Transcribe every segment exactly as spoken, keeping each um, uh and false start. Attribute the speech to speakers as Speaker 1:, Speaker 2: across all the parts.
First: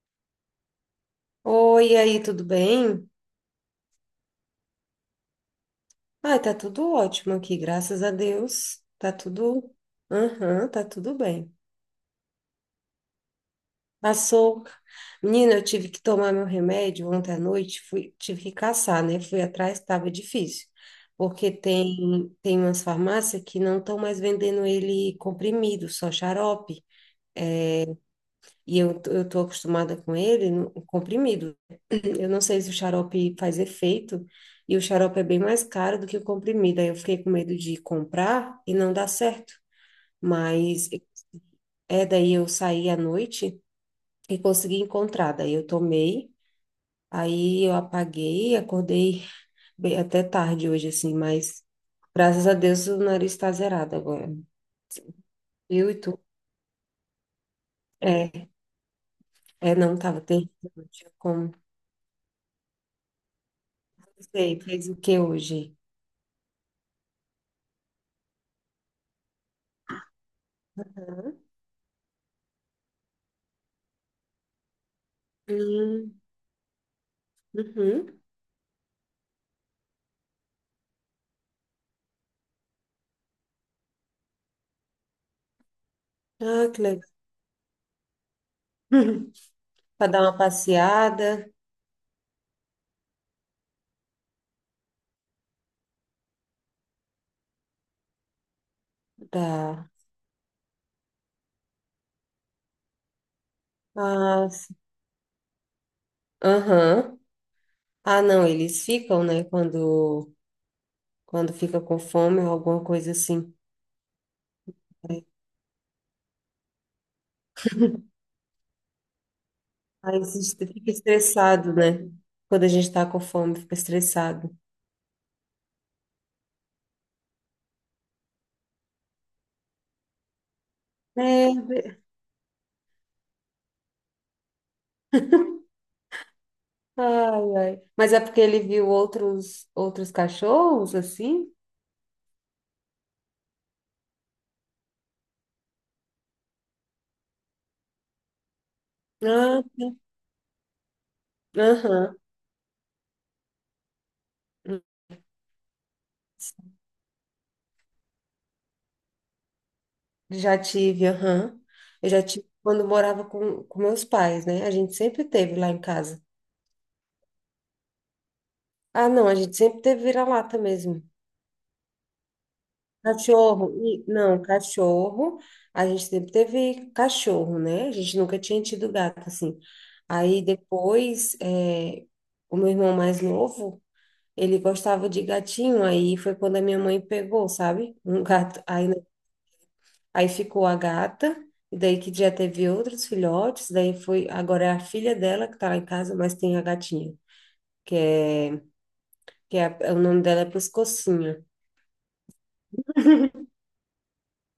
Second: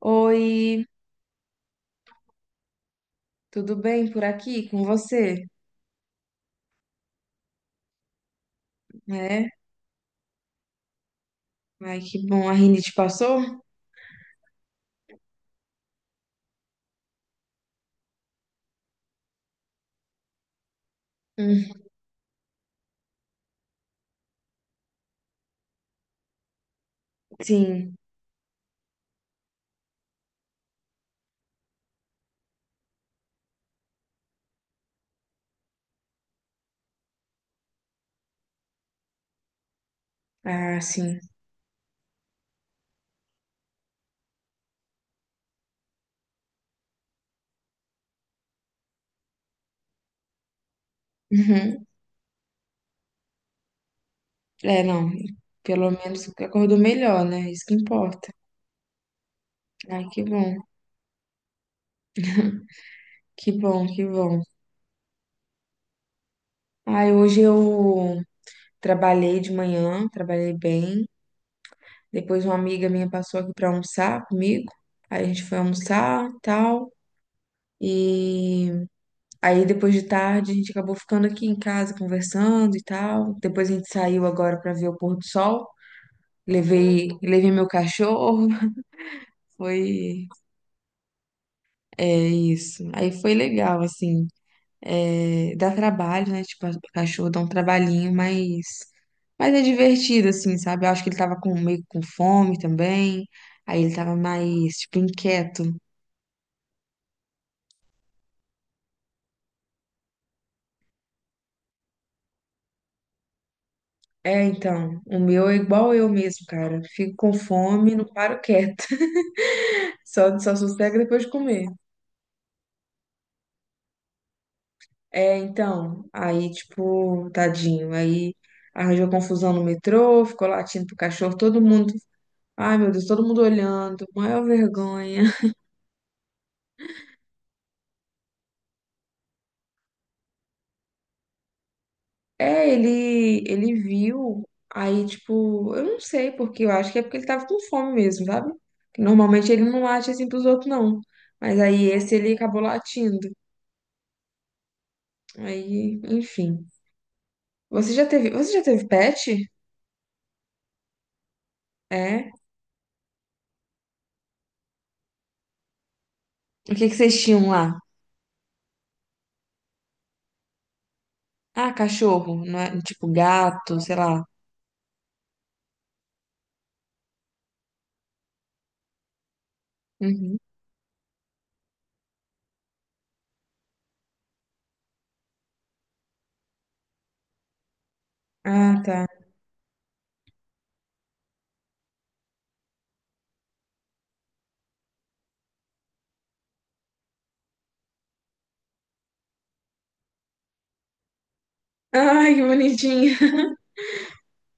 Speaker 1: Oi,
Speaker 2: Oi, e aí, tudo bem?
Speaker 1: tudo bem por aqui com você?
Speaker 2: Ai, tá tudo ótimo aqui, graças a Deus. Tá
Speaker 1: É?
Speaker 2: tudo. Aham, tá tudo bem.
Speaker 1: Ai, que bom, a rinite passou?
Speaker 2: Passou. Menina, eu tive que tomar meu remédio ontem à noite, fui, tive que caçar, né? Fui atrás, estava difícil. Porque
Speaker 1: Hum,
Speaker 2: tem, tem umas farmácias que não estão mais vendendo ele comprimido, só xarope.
Speaker 1: sim,
Speaker 2: E eu, t- eu tô acostumada com ele no- comprimido. Eu não sei se o xarope faz efeito, e o xarope é bem mais caro do que o comprimido. Aí eu fiquei com medo de comprar e não dar certo.
Speaker 1: ah,
Speaker 2: Mas
Speaker 1: sim.
Speaker 2: é daí eu saí à noite e consegui encontrar. Daí eu tomei, aí eu apaguei, acordei bem- até tarde hoje, assim, mas
Speaker 1: Uhum.
Speaker 2: graças a Deus o nariz está zerado agora.
Speaker 1: É, não, pelo
Speaker 2: Eu e tu?
Speaker 1: menos acordou melhor, né? Isso que importa.
Speaker 2: É, é, não
Speaker 1: Ai,
Speaker 2: tava
Speaker 1: que
Speaker 2: terrível,
Speaker 1: bom,
Speaker 2: não tinha como.
Speaker 1: que bom, que
Speaker 2: Não
Speaker 1: bom.
Speaker 2: Sei, fez o que hoje?
Speaker 1: Ai, hoje eu trabalhei de manhã, trabalhei bem. Depois uma amiga minha passou aqui pra almoçar comigo. Aí a gente foi
Speaker 2: Hum,
Speaker 1: almoçar, tal,
Speaker 2: uhum.
Speaker 1: e aí depois de tarde a gente acabou ficando aqui em casa conversando e tal. Depois a gente saiu agora para ver o pôr do sol.
Speaker 2: Ah, que legal.
Speaker 1: Levei, levei meu cachorro.
Speaker 2: Para dar
Speaker 1: Foi,
Speaker 2: uma passeada,
Speaker 1: é isso. Aí foi legal, assim. É, dá trabalho, né? Tipo, o cachorro dá um trabalhinho, mas, mas é
Speaker 2: dá.
Speaker 1: divertido, assim, sabe? Eu acho que ele tava com, meio com fome também. Aí ele tava
Speaker 2: Ah,
Speaker 1: mais,
Speaker 2: sim.
Speaker 1: tipo, inquieto.
Speaker 2: Aham. Ah, não, eles ficam, né? Quando, quando fica com fome ou alguma coisa assim.
Speaker 1: É, então, o meu é igual eu mesmo, cara. Fico com fome, não paro quieto.
Speaker 2: Aí
Speaker 1: Só,
Speaker 2: se
Speaker 1: só
Speaker 2: est- fica
Speaker 1: sossego depois de comer.
Speaker 2: estressado, né? Quando a gente tá com fome, fica estressado.
Speaker 1: É, então, aí, tipo, tadinho. Aí arranjou confusão no metrô, ficou latindo pro cachorro,
Speaker 2: É,
Speaker 1: todo mundo.
Speaker 2: ve-
Speaker 1: Ai, meu Deus, todo mundo olhando, maior vergonha.
Speaker 2: ai, ai. Mas é porque ele viu outros, outros cachorros, assim?
Speaker 1: É, ele, ele viu, aí, tipo, eu não sei porque, eu acho que é porque ele tava com fome mesmo, sabe? Que normalmente ele
Speaker 2: Ah,
Speaker 1: não late assim pros outros, não. Mas aí esse
Speaker 2: aham.
Speaker 1: ele acabou latindo. Aí, enfim. Você já teve, você já teve pet?
Speaker 2: Já tive, aham. Eu já
Speaker 1: É?
Speaker 2: tive quando morava com, com meus pais, né? A gente sempre teve lá em casa.
Speaker 1: O que que vocês tinham lá?
Speaker 2: Ah, não, a gente sempre teve vira-lata mesmo.
Speaker 1: Ah, cachorro, não é? Tipo,
Speaker 2: Cachorro,
Speaker 1: gato, sei
Speaker 2: e,
Speaker 1: lá.
Speaker 2: não, cachorro, a gente sempre teve cachorro, né? A gente nunca tinha tido gato, assim.
Speaker 1: Uhum.
Speaker 2: Aí depois, eh, o meu irmão mais novo, ele gostava de gatinho, aí foi quando a minha mãe pegou, sabe? Um gato,
Speaker 1: Ah,
Speaker 2: aí, né,
Speaker 1: tá.
Speaker 2: aí ficou a gata, e daí que já teve outros filhotes, daí foi, agora é a filha dela que tá lá em casa, mas tem a gatinha, que é a- o nome dela é Pescocinho.
Speaker 1: Ai, que bonitinha.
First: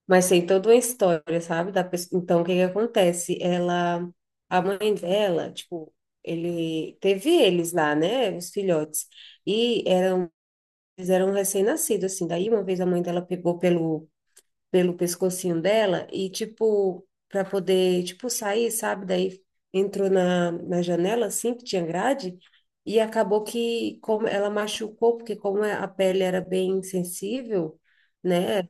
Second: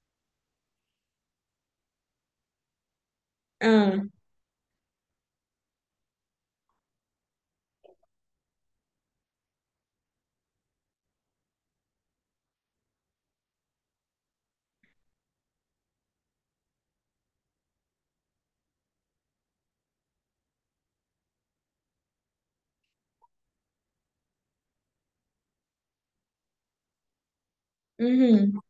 Speaker 2: Mas tem toda uma história, sabe? Da pessoa. Então, o que que acontece?
Speaker 1: Ah,
Speaker 2: Ela, a mãe dela, tipo, ele teve eles lá, né? Os filhotes. E era- eles eram recém-nascidos, assim. Daí, uma vez a mãe dela pegou pelo pelo pescocinho dela e, tipo, para poder, tipo, sair, sabe? Daí entrou na, na janela, assim, que tinha grade, e acabou que como ela machucou, porque como é, a pele era bem sensível,
Speaker 1: uhum.
Speaker 2: né?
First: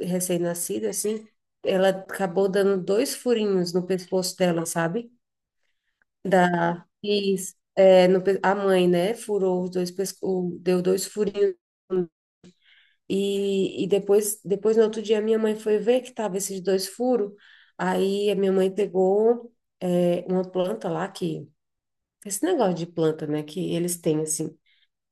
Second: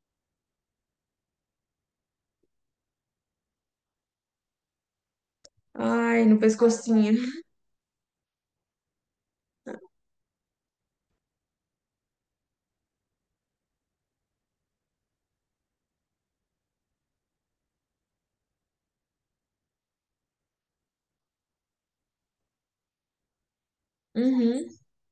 Speaker 2: Recém-nascida, assim, ela acabou dando dois furinhos no pescoço dela, sabe?
Speaker 1: Ai, no
Speaker 2: Da,
Speaker 1: pescocinho.
Speaker 2: e, é, no pe- a mãe, né? Furou os dois, pesco- deu dois furinhos e, e depois, depois, no outro dia, minha mãe foi ver que tava esses dois furos. Aí a minha mãe pegou é, uma planta lá que. Esse negócio de planta, né? Que eles têm, assim.
Speaker 1: Uhum.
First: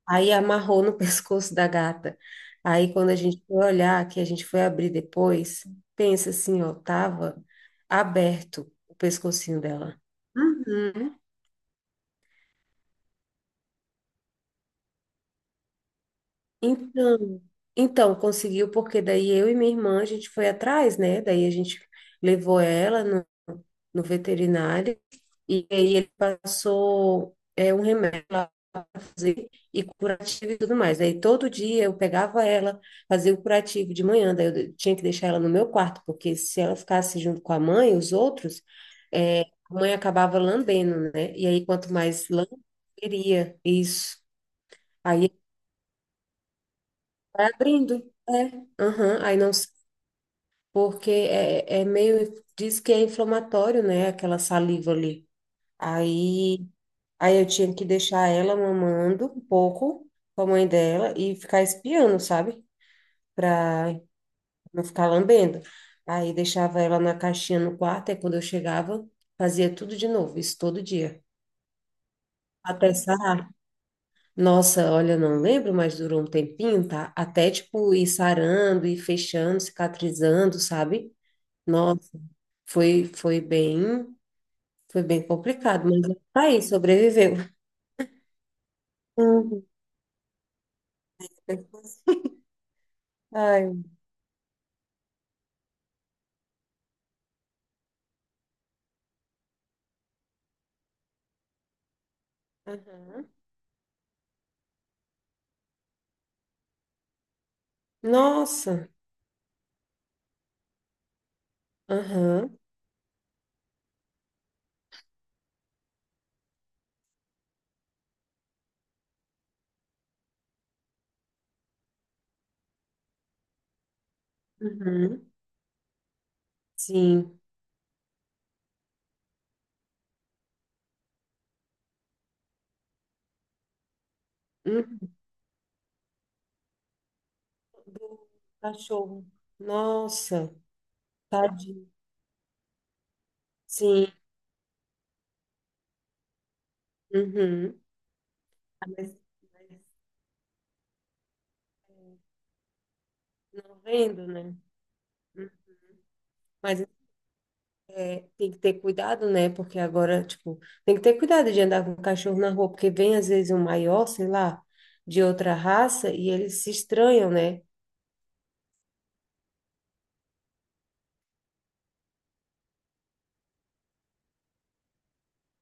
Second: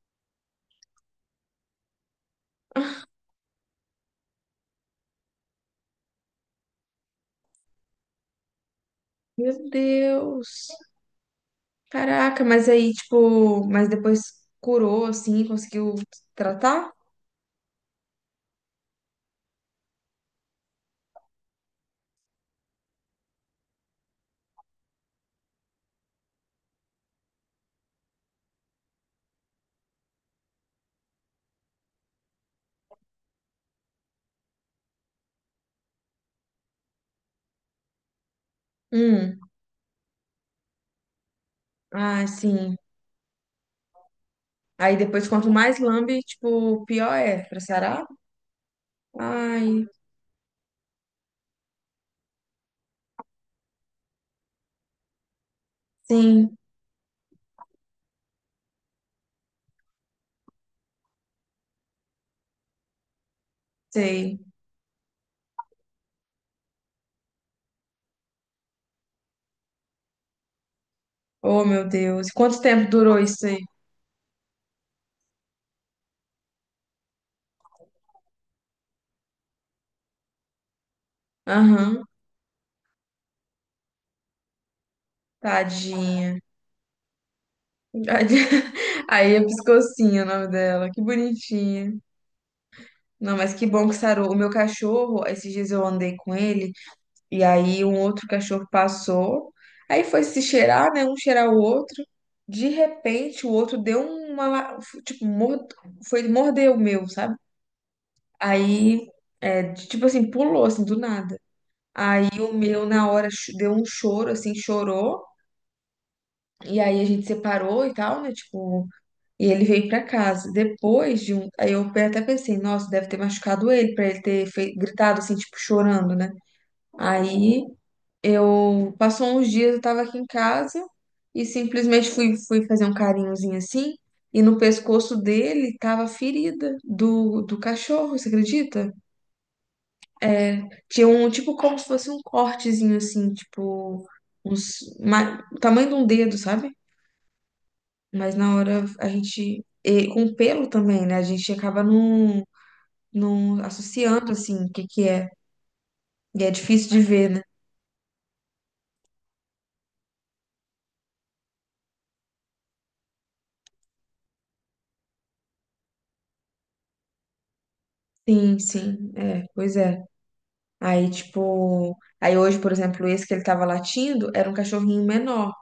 Speaker 2: Aí amarrou no pescoço da gata. Aí quando a gente foi olhar, que a gente foi abrir depois, pensa assim, ó, tava aberto o pescocinho
Speaker 1: Meu
Speaker 2: dela.
Speaker 1: Deus.
Speaker 2: Uhum.
Speaker 1: Caraca, mas aí, tipo, mas depois curou, assim, conseguiu tratar?
Speaker 2: Então, então conseguiu, porque daí eu e minha irmã, a gente foi atrás, né? Daí a gente levou ela no, no veterinário e aí ele passou é, um remédio lá pra fazer e curativo e tudo mais. Aí todo dia eu pegava ela, fazia o curativo de manhã, daí eu de- tinha que deixar ela no meu quarto, porque se ela ficasse junto com a mãe, os outros,
Speaker 1: Hum.
Speaker 2: é, a mãe acabava lambendo, né? E aí quanto
Speaker 1: Ah,
Speaker 2: mais lambe,
Speaker 1: sim.
Speaker 2: queria isso.
Speaker 1: Aí depois, quanto mais lambe, tipo, pior é
Speaker 2: Vai
Speaker 1: pra
Speaker 2: abrindo.
Speaker 1: sarar?
Speaker 2: É. Aham. Aí não sei,
Speaker 1: Ai,
Speaker 2: porque é, é meio, diz que é inflamatório, né? Aquela saliva ali.
Speaker 1: sim,
Speaker 2: Aí, aí eu tinha que deixar ela mamando um pouco com a mãe dela e ficar espiando, sabe? Pra
Speaker 1: sei.
Speaker 2: não ficar lambendo. Aí deixava ela na caixinha no quarto, aí quando eu chegava, fazia tudo de novo, isso todo dia.
Speaker 1: Oh, meu Deus. E quanto tempo
Speaker 2: Até
Speaker 1: durou isso
Speaker 2: sarar.
Speaker 1: aí?
Speaker 2: Nossa, olha, não lembro, mas durou um tempinho, tá? Até, tipo, ir sarando, ir fechando, cicatrizando, sabe?
Speaker 1: Aham,
Speaker 2: Nossa, foi, foi bem, foi bem complicado, mas
Speaker 1: tadinha.
Speaker 2: tá aí, sobreviveu.
Speaker 1: Aí é
Speaker 2: Uhum.
Speaker 1: Piscocinha o nome dela. Que bonitinha. Não, mas que
Speaker 2: Ai,
Speaker 1: bom que sarou. O meu cachorro, esses dias eu andei com ele, e aí um outro cachorro passou, aí foi se cheirar, né? Um cheirar o outro. De
Speaker 2: aham.
Speaker 1: repente, o outro deu uma. La- tipo, mord... foi morder o meu, sabe?
Speaker 2: Nossa,
Speaker 1: Aí, é, tipo assim, pulou, assim, do nada. Aí
Speaker 2: aham,
Speaker 1: o meu, na hora, cho- deu um choro, assim, chorou. E aí a gente separou e tal, né? Tipo, e ele veio pra casa. Depois de um. Aí eu até pensei, nossa, deve ter machucado ele pra ele ter fei- gritado
Speaker 2: uhum.
Speaker 1: assim, tipo, chorando, né?
Speaker 2: Sim,
Speaker 1: Aí eu. Passou uns dias, eu tava aqui em casa e simplesmente fui, fui fazer um carinhozinho assim. E no
Speaker 2: Uhum.
Speaker 1: pescoço dele tava a ferida do, do cachorro,
Speaker 2: Do
Speaker 1: você acredita?
Speaker 2: cachorro, nossa,
Speaker 1: Tinha um, tipo, como se
Speaker 2: tadinho,
Speaker 1: fosse um cortezinho assim, tipo.
Speaker 2: sim,
Speaker 1: Uns, ma- o tamanho de um dedo, sabe?
Speaker 2: uhum.
Speaker 1: Mas na hora
Speaker 2: Ah,
Speaker 1: a
Speaker 2: Mas,
Speaker 1: gente.
Speaker 2: mas
Speaker 1: E com pelo também, né? A gente acaba não não
Speaker 2: não vendo,
Speaker 1: associando
Speaker 2: né?
Speaker 1: assim o que que é. E é
Speaker 2: Mas
Speaker 1: difícil de ver, né?
Speaker 2: Tem que ter cuidado, né? Porque agora, tipo, tem que ter cuidado de andar com cachorro na rua, porque vem às vezes um maior, sei lá, de outra raça e eles se estranham, né?
Speaker 1: Sim, sim, é, pois é. Aí, tipo, aí hoje, por exemplo, esse que ele tava latindo era um cachorrinho menor.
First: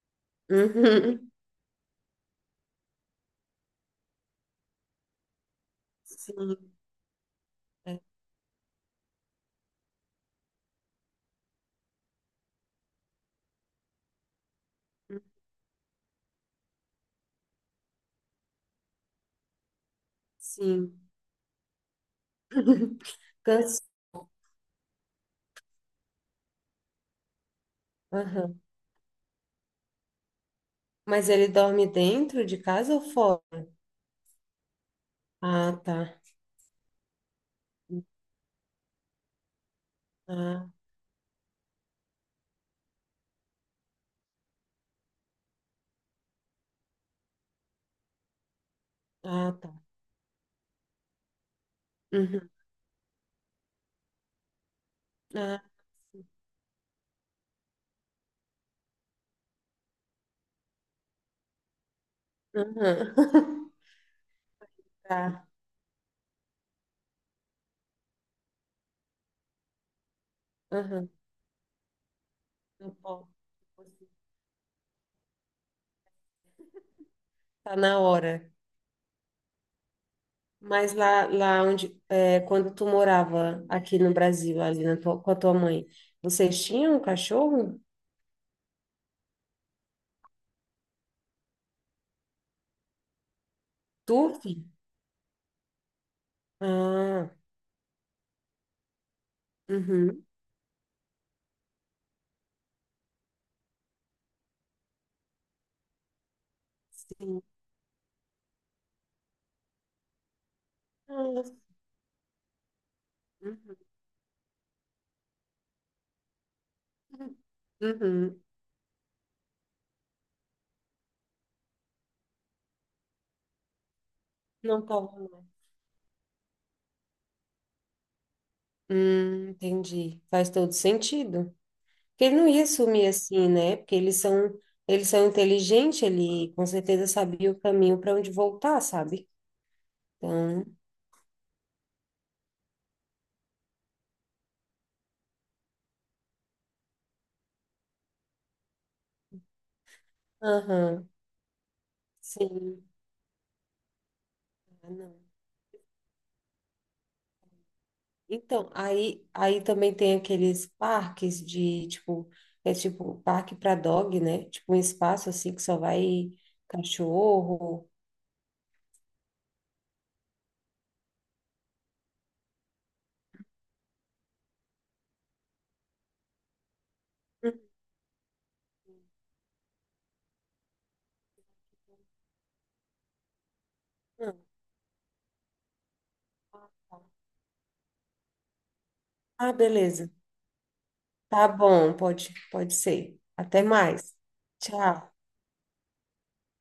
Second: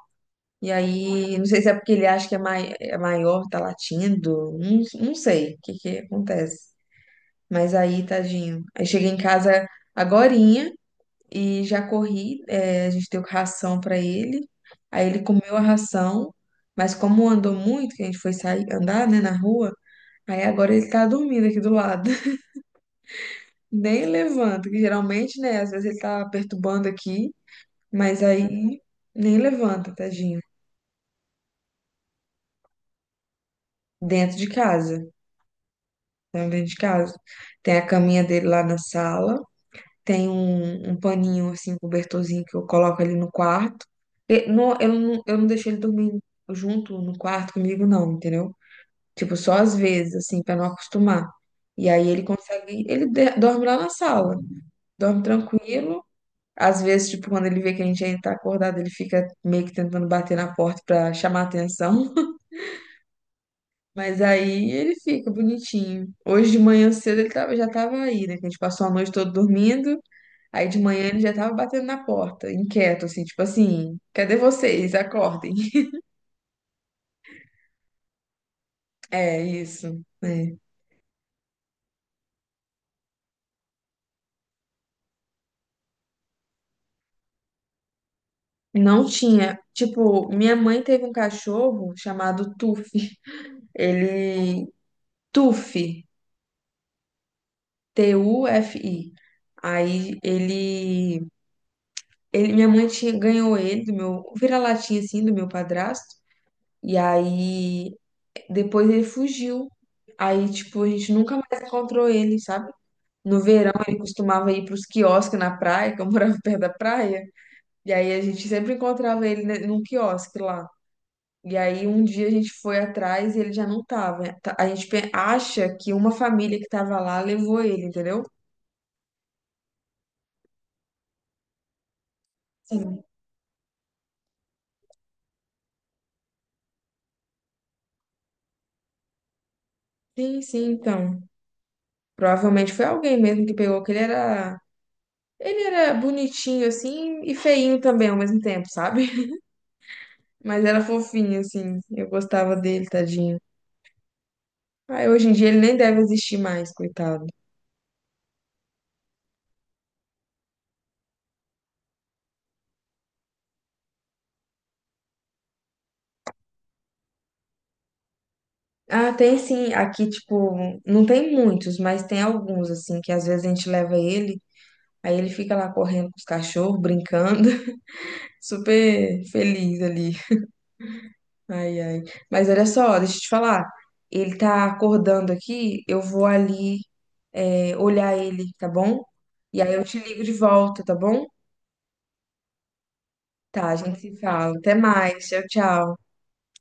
Speaker 1: E
Speaker 2: Uhum.
Speaker 1: aí, não sei se é porque ele acha que é, mai é maior, tá latindo, não, não sei o que que
Speaker 2: Sim,
Speaker 1: acontece. Mas
Speaker 2: é.
Speaker 1: aí, tadinho. Aí cheguei em casa agorinha e já corri, é, a gente deu ração pra ele. Aí ele comeu a ração, mas como andou muito, que a gente foi sair, andar, né, na rua, aí agora ele
Speaker 2: Sim.
Speaker 1: tá dormindo aqui do lado.
Speaker 2: Canso.
Speaker 1: Nem levanta, que geralmente, né? Às vezes ele tá perturbando aqui, mas
Speaker 2: Aham.
Speaker 1: aí nem levanta, tadinho.
Speaker 2: Mas ele dorme dentro de casa ou fora?
Speaker 1: Dentro de casa,
Speaker 2: Ah, tá.
Speaker 1: tá dentro de casa. Tem a caminha dele lá na sala, tem
Speaker 2: Ah,
Speaker 1: um, um paninho, assim, cobertorzinho que eu coloco ali no quarto. E não- eu, não, eu não deixo ele dormir junto no quarto comigo, não, entendeu? Tipo,
Speaker 2: ah,
Speaker 1: só às
Speaker 2: tá.
Speaker 1: vezes, assim, pra não acostumar. E aí ele
Speaker 2: Uhum.
Speaker 1: consegue, ele de- dorme lá na sala, dorme
Speaker 2: Ah,
Speaker 1: tranquilo. Às vezes, tipo, quando ele vê que a gente ainda tá acordado, ele fica meio que tentando bater na porta pra chamar atenção.
Speaker 2: aham.
Speaker 1: Mas aí ele fica
Speaker 2: Tá.
Speaker 1: bonitinho. Hoje de manhã cedo ele tava, já tava aí, né? Que a gente passou a noite toda dormindo. Aí de manhã
Speaker 2: Aham.
Speaker 1: ele já tava batendo na porta,
Speaker 2: Tá
Speaker 1: inquieto, assim,
Speaker 2: bom.
Speaker 1: tipo assim, cadê vocês? Acordem.
Speaker 2: Tá na hora.
Speaker 1: É isso, né?
Speaker 2: Mas lá, lá onde, é, quando tu morava aqui no Brasil, ali na tua- com a tua mãe, vocês tinham um cachorro?
Speaker 1: Não tinha. Tipo, minha mãe teve um cachorro chamado Tufi.
Speaker 2: Turf?
Speaker 1: Ele. Tufi.
Speaker 2: Ah,
Speaker 1: T U F I. Aí
Speaker 2: uhum,
Speaker 1: ele. Ele, minha mãe tinha, ganhou ele do meu o vira-latinha assim do meu padrasto. E
Speaker 2: sim.
Speaker 1: aí depois ele fugiu. Aí tipo a gente nunca
Speaker 2: Nossa,
Speaker 1: mais encontrou ele, sabe? No verão
Speaker 2: Uhum.
Speaker 1: ele costumava ir para os quiosques na praia, que eu morava perto da praia. E aí a
Speaker 2: Uhum.
Speaker 1: gente sempre encontrava ele ne- num quiosque lá. E aí um dia a gente foi atrás e ele já não tava. Tá- a
Speaker 2: Não
Speaker 1: gente
Speaker 2: tava
Speaker 1: pe-
Speaker 2: lá.
Speaker 1: acha que uma família que tava lá levou ele, entendeu?
Speaker 2: Hum, entendi. Faz todo sentido. Porque ele não ia
Speaker 1: Sim,
Speaker 2: sumir assim, né? Porque eles são, eles são inteligentes, ele com certeza sabia o caminho para onde voltar, sabe?
Speaker 1: sim,
Speaker 2: Então,
Speaker 1: sim, então. Provavelmente foi alguém mesmo que pegou, que ele era. Ele era bonitinho, assim, e feinho também ao mesmo tempo, sabe? Mas era
Speaker 2: aham,
Speaker 1: fofinho, assim. Eu gostava
Speaker 2: sim.
Speaker 1: dele, tadinho.
Speaker 2: Ah,
Speaker 1: Ah,
Speaker 2: não.
Speaker 1: hoje em dia ele nem deve existir mais, coitado.
Speaker 2: Então, aí, aí também tem aqueles parques de, tipo, é tipo parque para dog, né? Tipo um espaço assim que só vai cachorro.
Speaker 1: Ah, tem sim. Aqui, tipo, não tem muitos, mas tem alguns, assim, que às vezes a gente leva ele, aí ele fica lá correndo com os cachorros, brincando, super feliz ali. Ai, ai. Mas olha só, deixa eu te falar. Ele
Speaker 2: Uhum.
Speaker 1: tá acordando aqui, eu vou ali, é, olhar ele, tá bom?
Speaker 2: Ah,
Speaker 1: E aí eu te
Speaker 2: beleza.
Speaker 1: ligo de volta, tá bom?
Speaker 2: Tá bom, pode, pode ser. Até
Speaker 1: Tá, a gente
Speaker 2: mais.
Speaker 1: se fala. Até
Speaker 2: Tchau.
Speaker 1: mais. Tchau, tchau.